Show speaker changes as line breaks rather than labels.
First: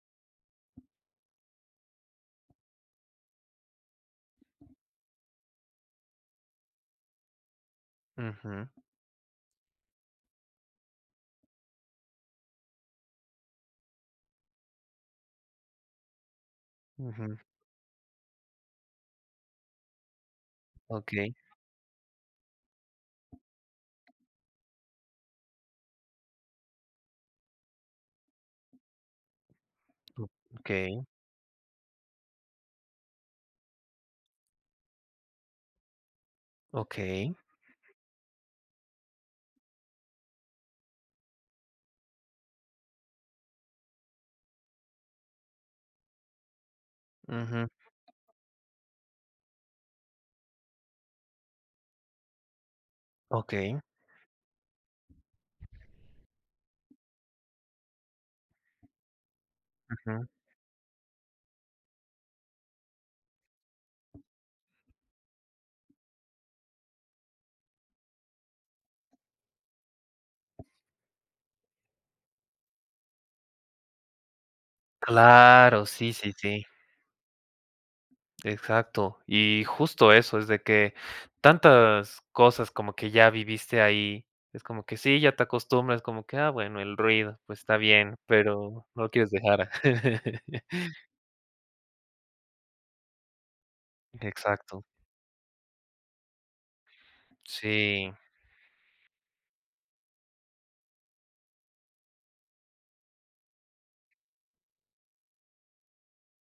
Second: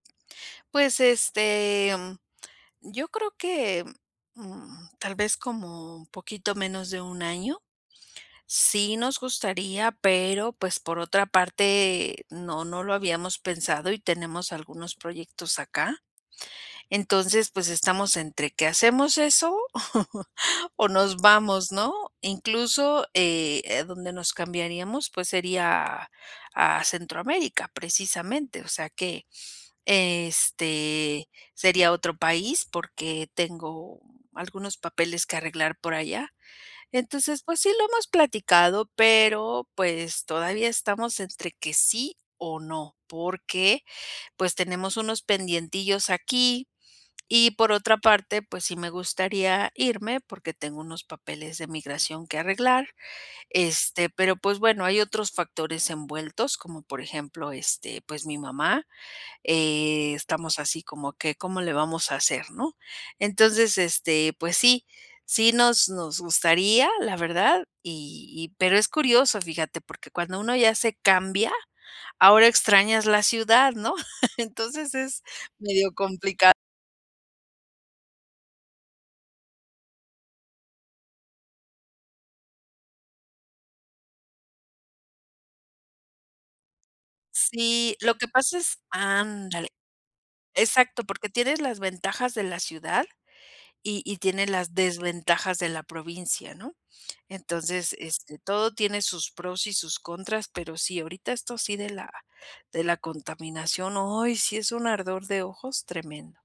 Pues, este, mm, yo creo que, mm, tal vez como un poquito menos de 1 año.
Ujú.
Sí nos gustaría, pero, pues, por otra parte, no no lo habíamos pensado, y tenemos algunos proyectos acá.
Ujú.
Entonces, pues estamos entre que hacemos eso o nos
Okey.
vamos, ¿no? Incluso, eh, donde nos cambiaríamos, pues sería a a Centroamérica, precisamente, o sea, que,
Okey.
este, sería otro país porque tengo algunos papeles que arreglar por allá.
Okey.
Entonces, pues sí lo hemos platicado, pero, pues, todavía estamos entre que sí o no, porque, pues, tenemos unos pendientillos aquí. Y
Ujú.
por otra parte, pues, sí me gustaría irme porque tengo unos papeles de migración que arreglar,
Okey.
este, pero, pues, bueno, hay otros factores envueltos, como por ejemplo, este, pues, mi mamá,
Ujú.
estamos así como que: "¿Cómo le vamos a hacer?", ¿no? Entonces, este, pues sí, sí nos nos gustaría, la verdad, y y pero es curioso, fíjate, porque cuando uno ya se cambia, ahora extrañas la ciudad, ¿no? Entonces es
Claro,
medio
sí, sí,
complicado.
sí. Exacto y justo eso es de que, tantas cosas como que ya viviste ahí, es como que sí, ya te acostumbras, como que: "Ah bueno, el ruido, pues está
Sí, lo
bien",
que pasa es
pero no lo quieres
Ándale.
dejar.
Exacto, porque tienes las ventajas de la ciudad y y tiene las
Exacto.
desventajas de la provincia, ¿no? Entonces,
Sí.
este, todo tiene sus pros y sus contras, pero sí, ahorita esto sí de la de la contaminación, ay, sí es un ardor de ojos tremendo.